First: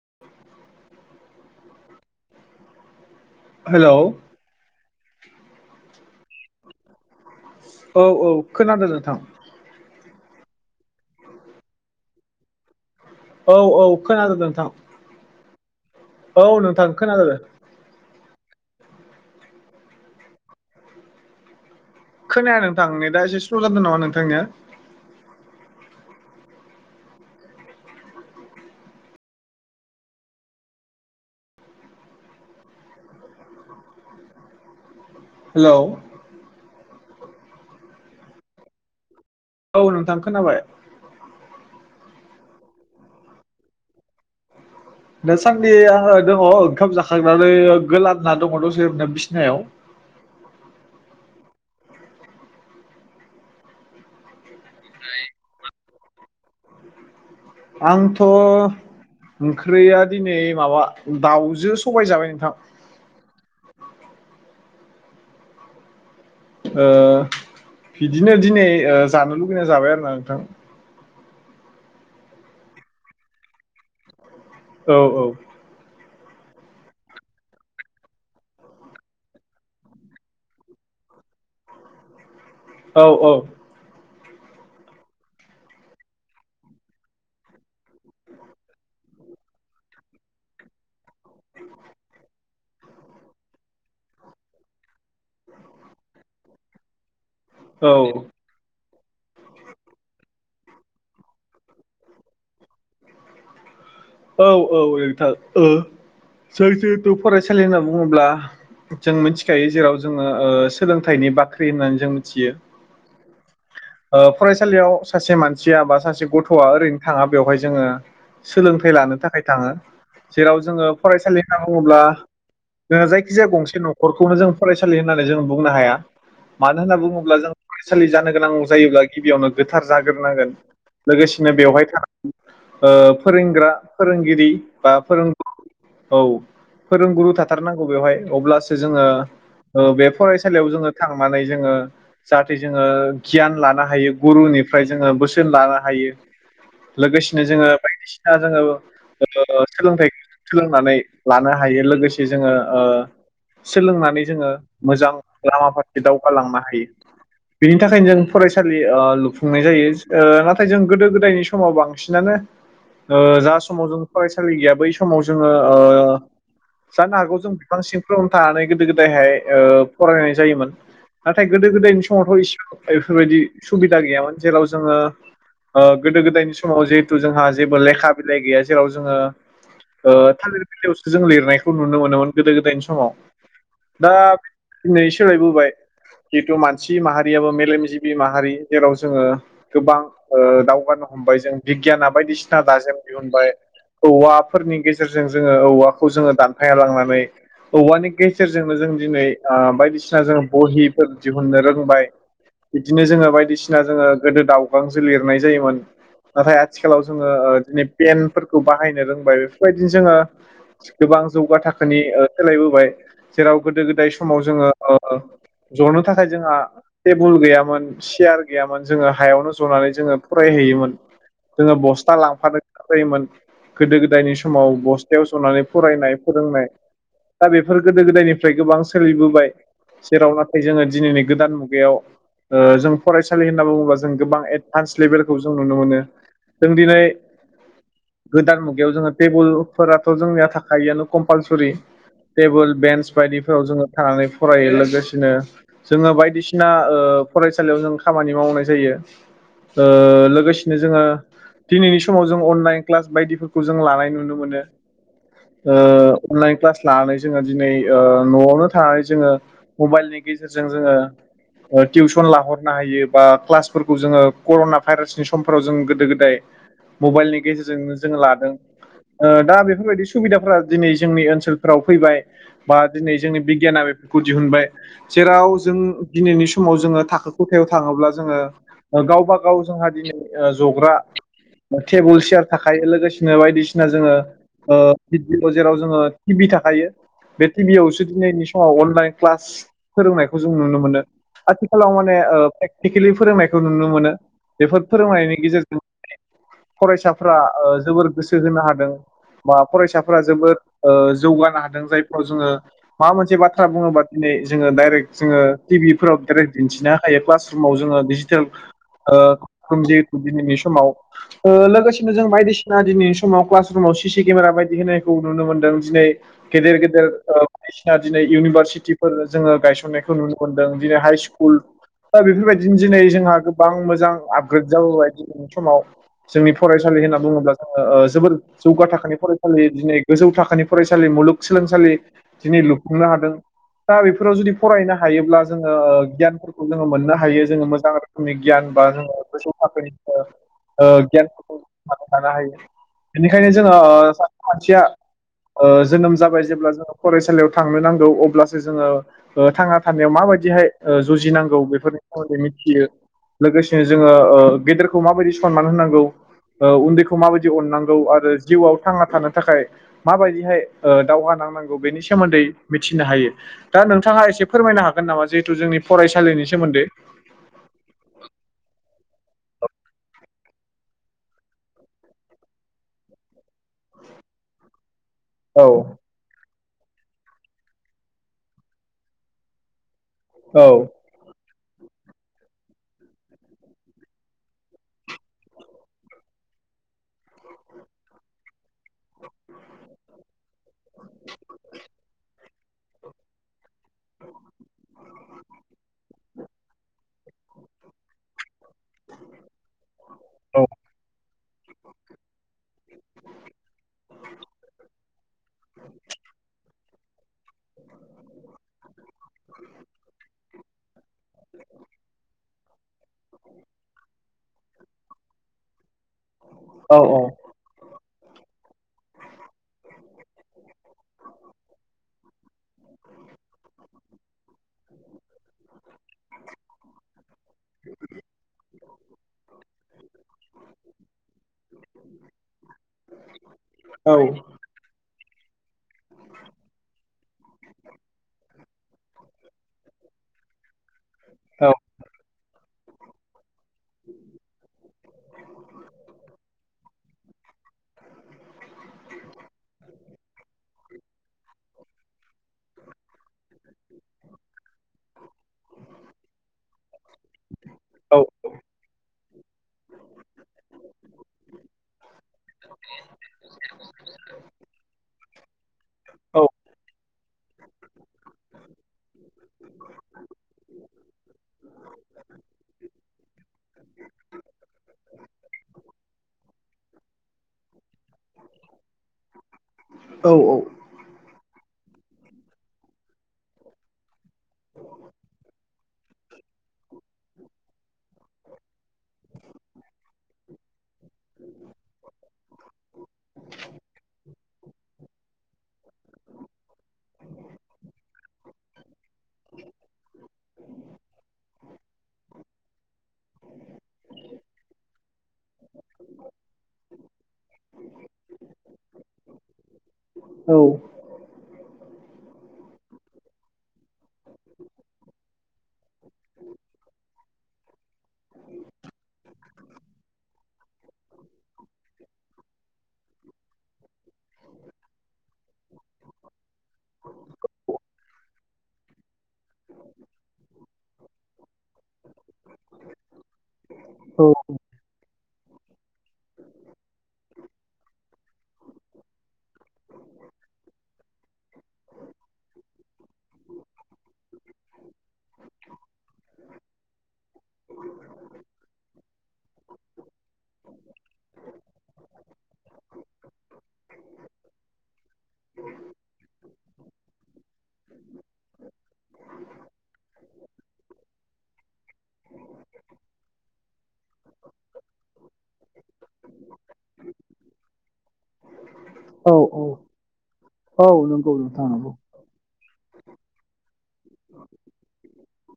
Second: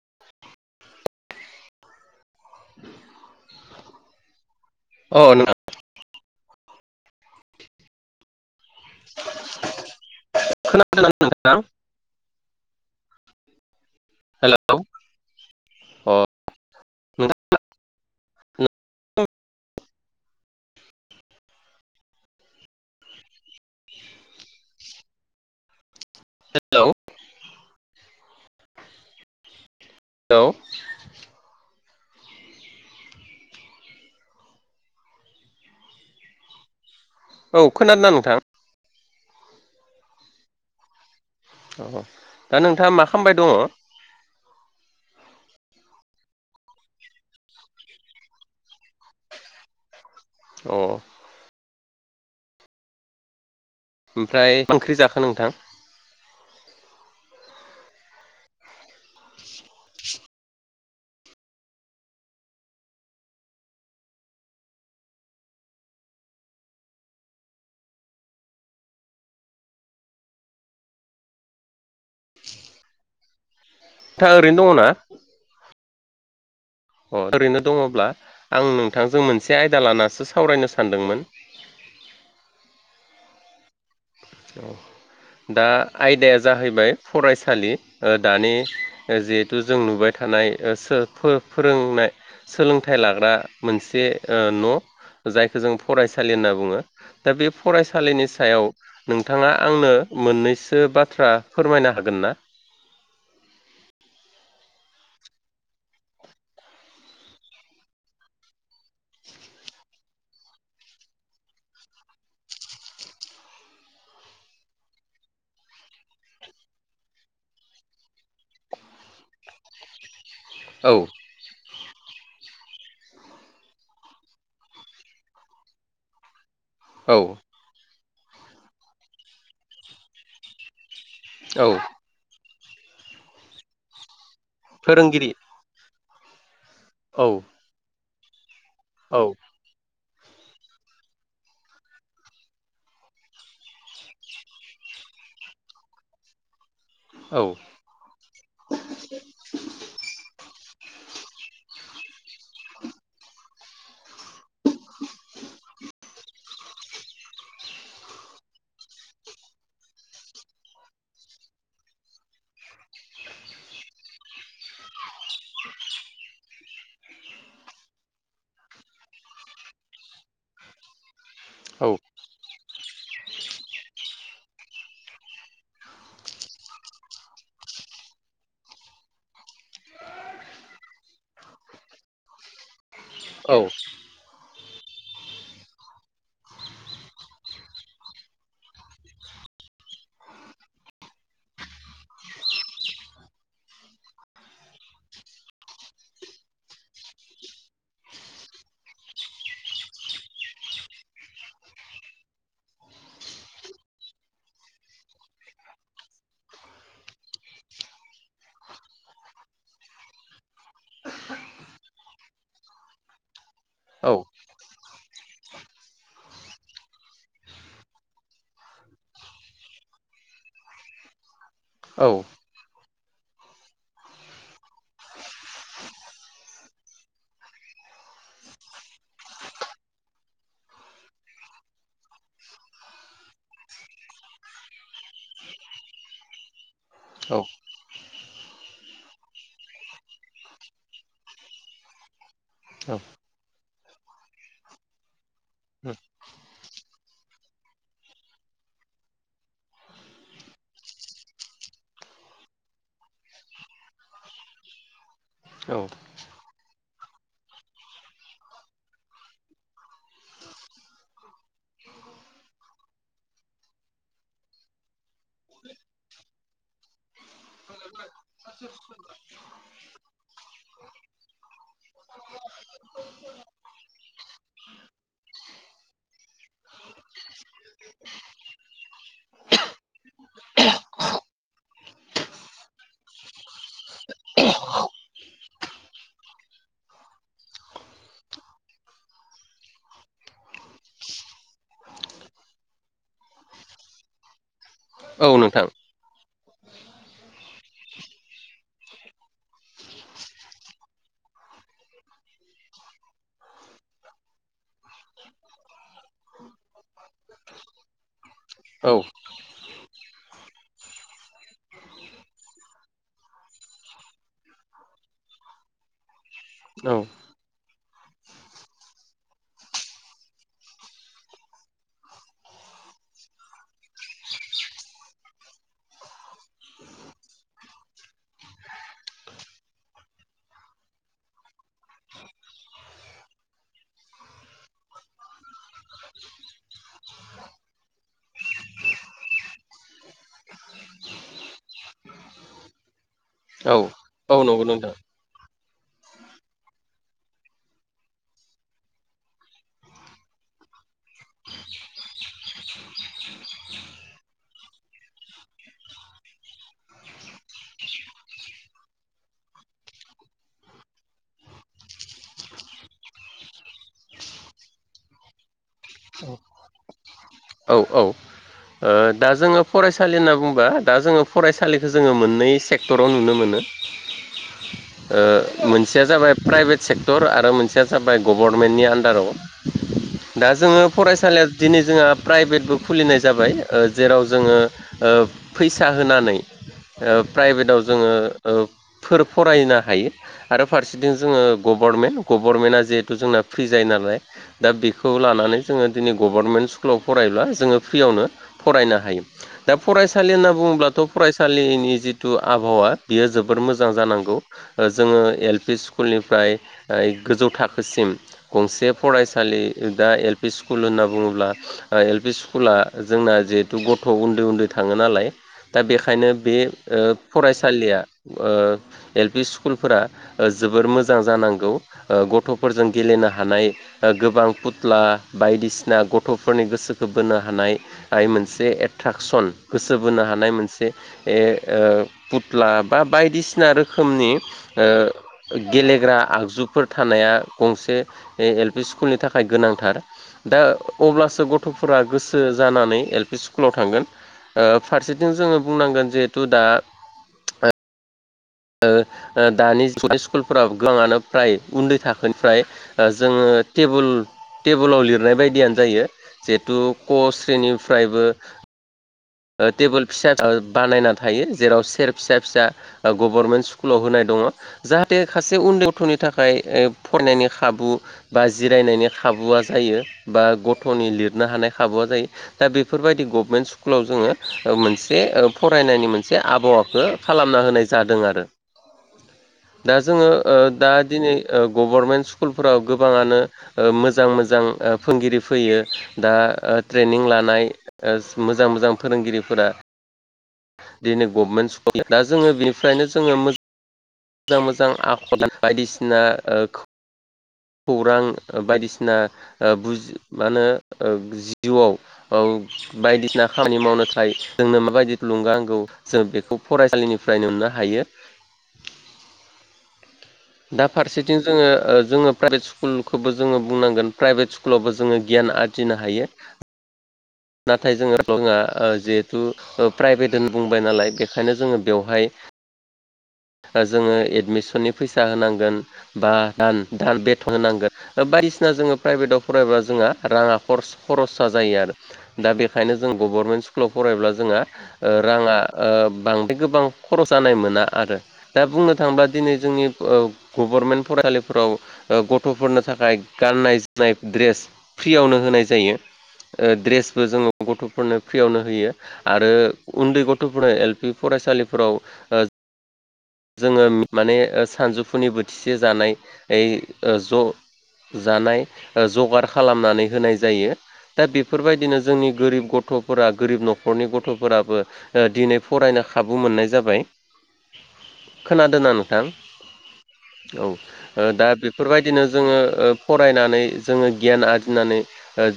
[inaudible] हेल'। अ नोंथां। औ औ खोनादों नोंथां। [unintelligible] औ औ खोनादों हेलौ नोंथां। अ औ नोंथां खोनादों। नोंथां खोनाया नोंथां नेदा एसे स्ल' जादों नामा नोंथांनिया। हेल'। हेल'। हेल'। औ खोनादों ना नोंथां? औ नोंथां खोनाबाय। औ दा नोंथाङा मा खामबाय दङ? दासानदि आङो दङ ओंखाम जाखांनानै गोलांना दङ दसे बिसिनायाव । औ। ओमफ्राय मा ओंख्रि जाखो नोंथां? आंथ' ओंख्रिया दिनै माबा दाउजों सबाय जाबाय नोंथां। [inaudible] ओ बिदिनो दिनै ओ जानो लुगैना जाबाय आरो ना नोंथां। दा ओरैनो दङ ना? औ औ अ ओरैनो दङब्ला आं नोंथांजों मोनसे आयदा लानासो सावरायनो सानदोंमोन [inaudible] औ औ [inaudible] दा आयदाया जाहैबाय फरायसालि ओ दानि जिहेथु जों नुबाय थानाय [unintelligible] फोरोंनाय सोलोंथाइ लाग्रा मोनसे ओ न' जायखौ जों फरायसालि होनना बुङो दा बे फरायसालिनि औ सायाव नोंथाङा आंनो मोननैसो बाथ्रा फोरमायनो हागोन ना? [inaudible] औ औ नोंथा ओ जों जिहेथु फरायसालि होनना बुङोब्ला जों मिथिखायो जेराव जोङो ओ सोलोंथाइनि बाख्रि होननानै जों मिथियो ओ फरायसालियाव सासे मानसिया बा सासे गथ'आ ओरैनो थाङा बेवहाय जोङो सोलोंथाइ लानो थाखाय थाङो जेराव जोङो औ फरायसालि बुङोब्ला जोङो जायखिजाया गंसे न'खरखौनो जों फरायसालि होननानै जों बुंनो हाया। मानो होनना औ बुङोब्ला जों फरायसालि जानो गोनां जायोब्ला गिबियावनो गोथार जाग्रोनांगोन लोगोसेनो औ बेवहाय [unintelligible] ओ फोरोंग्रा फोरोंगिरि बा फोरों फोरोंगिरि औ औ फोरोंगुरु थाथारनांगौ बेवहाय अब्लासो जोङो औ बे फरायसालियाव जोङो थांनानै जोङो जाहाथे जोङो गियान लानो हायो गुरुनिफ्राय जोङो बोसोन लानो हायो। औ लोगोसेनो जोङो बायदिसिना जोङो ओ सोलोंथाइखौ सोलोंनानै लानो हायो लोगोसे जोङो ओ सोलोंनानै जोङो मोजां लामा फारसे दावगालांनो हायो [unintelligible] थाखायनो जों फरायसालि ओ लुफुंनाय जायो ओ नाथाय जों गोदो गोदायनि समाव बांसिनानो ओ जा समाव जों फरायसालि गैया बै समाव जोङो ओ जानो हागौ जों बिफां सिंफोरावनो थानानै गोदो गोदायहाय ओ फरायनाय जायोमोन। नाथाय गोदो औ गोदायनि समावथ' [unintelligible] बेफोरबायदि सुबिदा गैयामोन जेराव जोङो । ओ गोदो गोदायनि समाव जिहेथु जोंहा जेबो लेखा बिलाइ गैया जेराव जोङो ओ थालिर बिलाइयावसो जोङो लिरनायखौ नुनो मोनोमोन गोदो गोदायनि समाव। औ दा दिनै सोलायबोबाय जिहेथु मानसि माहारियाबो मेलेमजिबि माहारि जेराव जोङो गोबां ओ दावगानो हमबाय जों बिगियान बायदिसिना दाजेम दिहुनबाय औवाफोरनि गेजेरजों जोङो औवाखौ जोङो दानफायनानै लांनानै औवानि गेजेरजोंनो जों दिनै ओ बायदिसिना जों बहिफोर दिहुननो रोंबाय। बिदिनो जोङो बायदिसिना जोङो गोदो दाउगांजों लिरनाय जायोमोन। नाथाय आथिखालाव जोङो ओ दिदै पेनफोरखौ बाहायनो रोंबाय बेफोरबायदिनो जोङो गोबां गोबां जौगा थाखोनि ओ सोलायबोबाय जेराव गोदो गोदाय समाव जोङो ओ जनो थाखाय जोंहा टेबोल गैयामोन सियार गैयामोन जोङो हायावनो जनानै जोङो फरायहैयोमोन। जोङो बस्था औ लांफादों जायोमोन गोदो गोदायनि समाव बसथायाव जनानै फरायनाय फोरोंनाय दा बेफोर गोदो गोदायनिफ्राय गोबां सोलिबोबाय जेराव नाथाय जोङो दिनैनि गोदान बेयाव ओ जों फरायसालि होनना बुङोबा जों गोबां एडभान्स लेभेलखौ जों नुनो मोनो। जों दिनै गोदान मुगायाव जोङो टेबोलफोराथ' जोंनिया थाखआनो कम्पालसरि टेबोल औ बेन्स बायदिफोराव जोङो थानानै फरायो लोगोसेनो जोङो बायदिसिना बदिना फरायसालियाव जों खामानि मावनाय जायो लोगोसेनो जोङो दिनैनि समाव जों अनलाइन क्लास बायदिफोरखौ जों लानाय नुनो मोनो औ अनलाइन क्लास लानानै जोङो दिनै न'आवनो थानानै जोङो मबाइलनि गेजेरजों जोङो टिउसन लाहरनो हायो बा क्लासफोरखौ जोङो कर'ना भाइरासनि समफोराव जों गोदो गोदाय मबाइलनि गेजेरजोंनो जोङो लादों दा बेफोरबायदि सुबिदाफोरा दिनै जोंनि ओनसोलफोराव फैबाय बा दिनै जोंनि बिगियाना बे गु दिहुनबाय जेराव जों दिनैनि समाव जोङो थाखो खथायाव थाङोब्ला जोङो गावबा गाव जोंहा दिनै जग्रा टेबोल चयार थाखाय लोगोसेनो बायदिसिना जोङो । भिडअ जेराव जोङो टि भि थाखायो । बे टिभि आयावसो दिनैनि समाव अनलाइन क्लास फोरोंनायखौ जों नुनो मोनो आथिखालाव माने प्रेक्टिकेलि फोरोंनायखौ नुनो मोनो बेफोर फोरोंनायनि औ नोंथां गेजेरजों फरायसाफ्रा जोबोर गोसो होनो हादों । बा फरायसाफोरा जोबोद जौगानो हादों जायफोराव जोङो माबा मोनसे बाथ्रा बुङोबा दिनै । जोङो डाइरेक्ट जो टि भिफ्राव डाइेक्ट दिन्थिनो हायो क्लास रुमाव जोङो डिजिटेल औ । जिु दिनैनि समाव लोगोसेनो जों बायदिसिना दिनैनि समाव क्लास रुमाव केमेरा बायदि होनायखौु मोनदों दिनै गेदेर औ गेदेर बायदिसिना दिनै इउनिभारसिटि फोर जोङो गायसननायखौ नुनो मोन्दों दिनै हाइ स्कुल बेफोरबायदिनो दिनै जोंहा गोबां मोजां आपग्रेड जाबोबाय दिनै समाव जोंनि फरायसालि होनना बुङोब्ला जोङो जोबोद जौगा थाखोनि फरायसालि दिनै गोजौ थाखोानि फरायसालिमोन । मुलुगसोलोंसालि दिनै लुफुंनो हादों दा बेफोराव जुदि फरायनो हायोब्ला जोङो गियानफोरखौ जोङो मोननो हायो जोङो मोजां रोखोमनि गियान बा जोङो गोसौ थाखोनि गियानफोरखौ लानो हायो बेनिखायनो औ जोङो सासे औ नंगौ मानसिया नोंथाङां जोनोम जाबाय जेब्ला जोङो फरायसालियाव थांनो नांगौ अब्लासो जोङो थाङा । सनायाव माबायदिहाय जुजिनांगौ बेफोरनि सोमोन्दै मिथियो लोगोसेनो जोङो गेदेरखौ माबायदि सनमान होनांगौ उन्दैखौ माबायदि अननांगौ आरो जिउआव थांना थानो थाखाय माबायदिहाय दावहा नांगौ । [inaudible] बेनि सोमोन्दै मिथिनो हायो । दानों थाङा फोरमायनो हागोन नामा जिहेथु जोंनि फरायसालिनि सोमोन्दै औ औ ओ दा जोङो फरायसालि होनना बुंबा दा जोङो फरायसालिखौो जोङो मोननै सेक्टराव नुनो मोनो । ओ औ मोनसेया जाबाय प्राइभेट सेक्टर आरो मोनसेया जाबाय गभर्नमेन्टनि आन्दाराव दा औ जोङो फरायसालिया दिनै जोंहा प्राइभेटबो खुलिनाय जाबाय । जेराव जोङो ओ फैसा होनानै ओ प्राइभेटाव जोङो ओ फोर फरायनो हायो आरो फारसेथिं जोङो गभारनमेन्ट गभर्नमेन्टआ जिहेथु जोंना फ्रि जायो ना नालाय दा बेखौ लानानै जोङो दिनै गभर्नमेन्ट स्कुलाव फरायब्ला जोङो फ्रियावनो फरायनो हायो दा फरायसालि होनना औ बुङोब्लाथ' फरायसालिनि जिथु आबहावा बियो जोबोद मोजां जानांगौ जोङो एल पि स्कुलनिफ्राय गोजौ थाखोसिम गंसे फरायसालि दा एल पि स्कुल होनना बुङोब्ला ओ एल पि पि स्कुला जोंना जिहेथु गथ' उन्दै उन्दै थाङो नालाय दा बेखायनो बे ओ औ फरायसालिया ओ एल पि स्कु स्कुलफोरा जोबोर मोजां जानांगौ गथ'फोरजों गेलेनो हानाय गोबां फुथ्ला बायदिसिना गथ'फोरनि गोसोखौ बोनो हानाय आइ मोनसे एट्राकसन गोसो बोनो हानाय मोनसे ए ओ फुथ्ला बा बायदिसिना औ रोखोमनि ओ गेलेग्रा आगजुफोर थानाया गंसे एल पि स्कुलनि थाखाय गोनांथार । दा अब्लासो गथ'फोरा गोसो जानानै एल पि स्कु स्कुलाव थांगोन ओ फारसेथिं जोङो बुंनांगोन जिहेथु दा ओ दानि स्कुलफोराव गोबांङानो फ्राय उन्दै थाखोनिफ्राय जोङो टेबोल टेबोलाव लिरनाय बायदियानो जायो । टु क औ स्रेनिफ्रायबो टेबोल फिसा बानायना थायो जेराव सियार फिसा फिसा गभर्नमेन्ट स्कुलाव होनाय दङ जाहाथे सासे उन्दै गथ'नि थाखाय फरायनायनि खाबु बा जिरायनायनि खा खाबुआ जायोबा गथ'नि लिरनो हानाय खाबुआ जायो दा बेफोर बायदि गभमेन्ट स्कु स्कुलाव जोङो मोनसे फरायनायनि मोनसे आबहावाखौ खालामना होनाय जादों आरो । [inaudible] दा जोङो औ ओ दा दिनै ओ गभर्नमेन्ट स्कुलफोराव गोबाङानो ओ मोज जां मोजां ओ फोरोंगिरि फैयो दा ओ ट्रेनिं लानाय ओ मोजां मोजां फोरोंगिरिफोरा दिनै गभनमेन्ट स्कुल दा जोङो बिनिफ्रायनो जोङो मोज जां मोजां आखल बायदिसिना ओ खौरां बायदिसिना बुजि मा होनो जिउआव बायदिसिना खामानि मावनो थाखाय जोंनो माबायदि थुलुंगा नांगौ जों बेखौ फरायसालिनिफ्राय नुनो हायो । औ दा फारसेथिं जोङो जोङो प्राइभेट स्कुलखौबो जोङो बुंनांगोन प्राइभेट स्कुलावबो जोङो गियान आरजिनो हायो । नाथाय जोङो जिहेथु प्राइभेट होनना बुंबाय नालाय बेखायनो जोङो बेवहाय जोङो एडमिसननि फैसा होनांगोन बा दान दान बेथन होनांगोन बायदिसि बायदिसिना जोङो प्राइभेटाव फरायबा जोंना राङा खरस खरसा जायो आरो । दा बेखायनो जों गभर्नमेन्ट स्कुलाव फरायब्ला जोंहा ओ राङा ओ बांद्राय गोबां खरस जानाय मोना आरो दा बुंनो थाङोब्ला दिनै जोंनि ओ गभारमेन्ट फरायसालिफोराव गथ'फोरनो थाखाय गाननाय जोमनाय ड्रेस फ्रियावनो होनाय जायो ओ ड्रेस जोंङो गथ'फोरनो फ्रियावनो होयो आरो उन्दै गथ'फोरनो एल पि फरायसालिफोराव ओ [inaudible] जोङो माने सानजौफुनि बोथिसे जानाय ओ ज' जानाय जगार खालामनानै होनाय जायो दा बेफोर बायदिनो जोंनि गोरिब गथ गथ'फोरा गोरिब न'खरनि गथ'फोराबो दिनै फरायनो खाबु मोननाय जाबाय । खोनादोंना नोंथां। औ औ औ नंगौ दा नोंथां बेफोर नंगौ बायदिनो जोङो फरायनानै जोङो गियान आरजिनानै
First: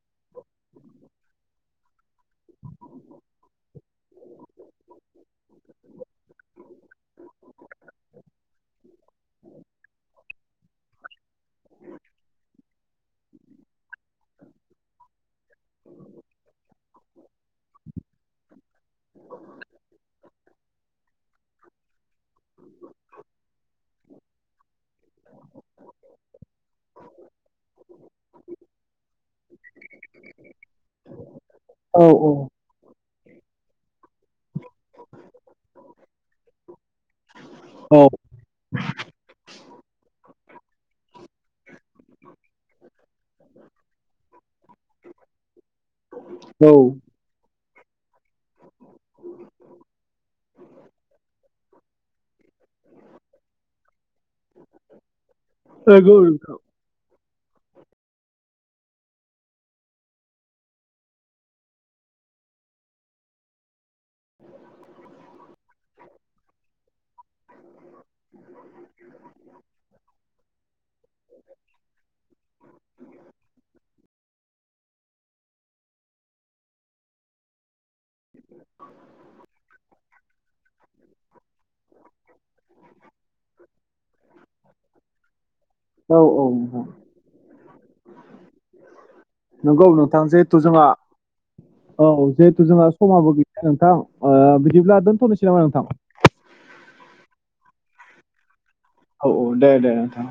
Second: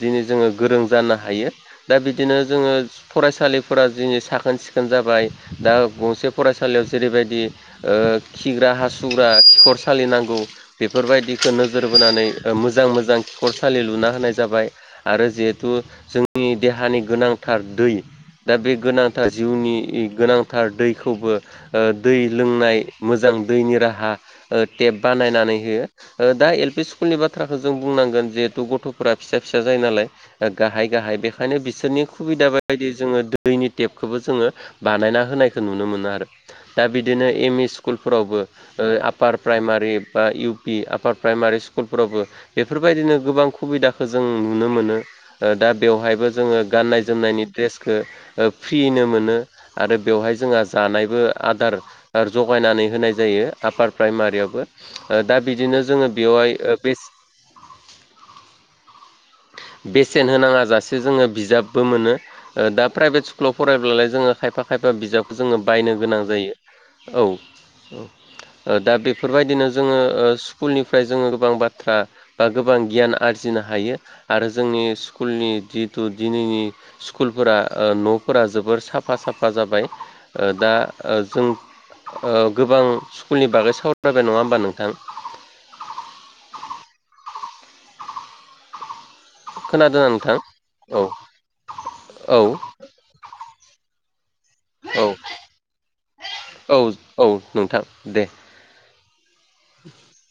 दिनै जोङो गोरों जानो हायो दा बिदिनो जोङो फरायसालिफोरा दिनै साखोन सिखोन। सिखोन जाबाय दा गंसे फरायसालियाव जेरै बायदि खिग्रा हासुग्रा खिखर सालि नांगौ बेफोरबायदिखौ नोजोर बोनानै मोजां मोजां खिखरसालि लुना होनाय जाबाय आरो जिहेथु जोंनि देहानि मानि गोनांथार दै दा बे गोनांथार जिउनि गोनांथार दैखौबो दै लोंनाय मोजां दैनि राहा थेब बानायनानै होयो दा एल स्कुलनि बाथ्राखौ जों बुंनांगोन जिहेथु गथ'फोरा फिसा फिसा। गाहाय गाहाय बेखायनो औ बिसोरनि औ सुबिदा बायदि। जोङो दैनि टेपखौबो जोङो बानायना होनायखौ नुनो मोनो आरो। दा बिदिनो एम इ औ स्कुलफोरावबो आफार प्राइमारि बा इउ बि आफार प्राइमारि स्कुलफोरावबो बेफोर बायदिनो। गोबां सुबिदाखौ जों नुनो मोनो दा बेवहायबो जोङो औ गाननाय जोमनायनि फ्रियैनो मोनो आरो बेवहाय जोंहा जानायबो आदार। जगायनानै होनाय जायो आपार प्राइमारियावबो दा बिदिनो जोङो नंगौ बेवहाय नोंथां बे बेसेन होनाङा जासे जोङो बिजाबबो मोनो ओ दा प्राइभेट स्कुलाव फरायब्लालाय जोङो खायफा खायफा बिजाबखौ जोङो बायनो गोनां जायो औ ओ दा जों ओ बेफोरबादिनो स्कुल फ्राय जोङो गोबां बाथ्रा बा गोबां गियान आरजिनो हायो आरो जोंनि स्कुलनि जितु दिनैनि स्कुलफोरा ओ न'फोरा जोबोर साफा साफा साफा जाबाय ओ दा ओ जों ओ गोबां स्कुलनि बागै सावरायबाय नङा होमबा नोंथां औ औ नंगौ नोंथां जिहेथु जोंहा औ औ जिहेथु जोंहा समाबो गैया नोंथां ओ बिदिब्ला औ दोनथ'नोसै नामा नोंथां औ औ नोंथां दे औ औ दे दे आथा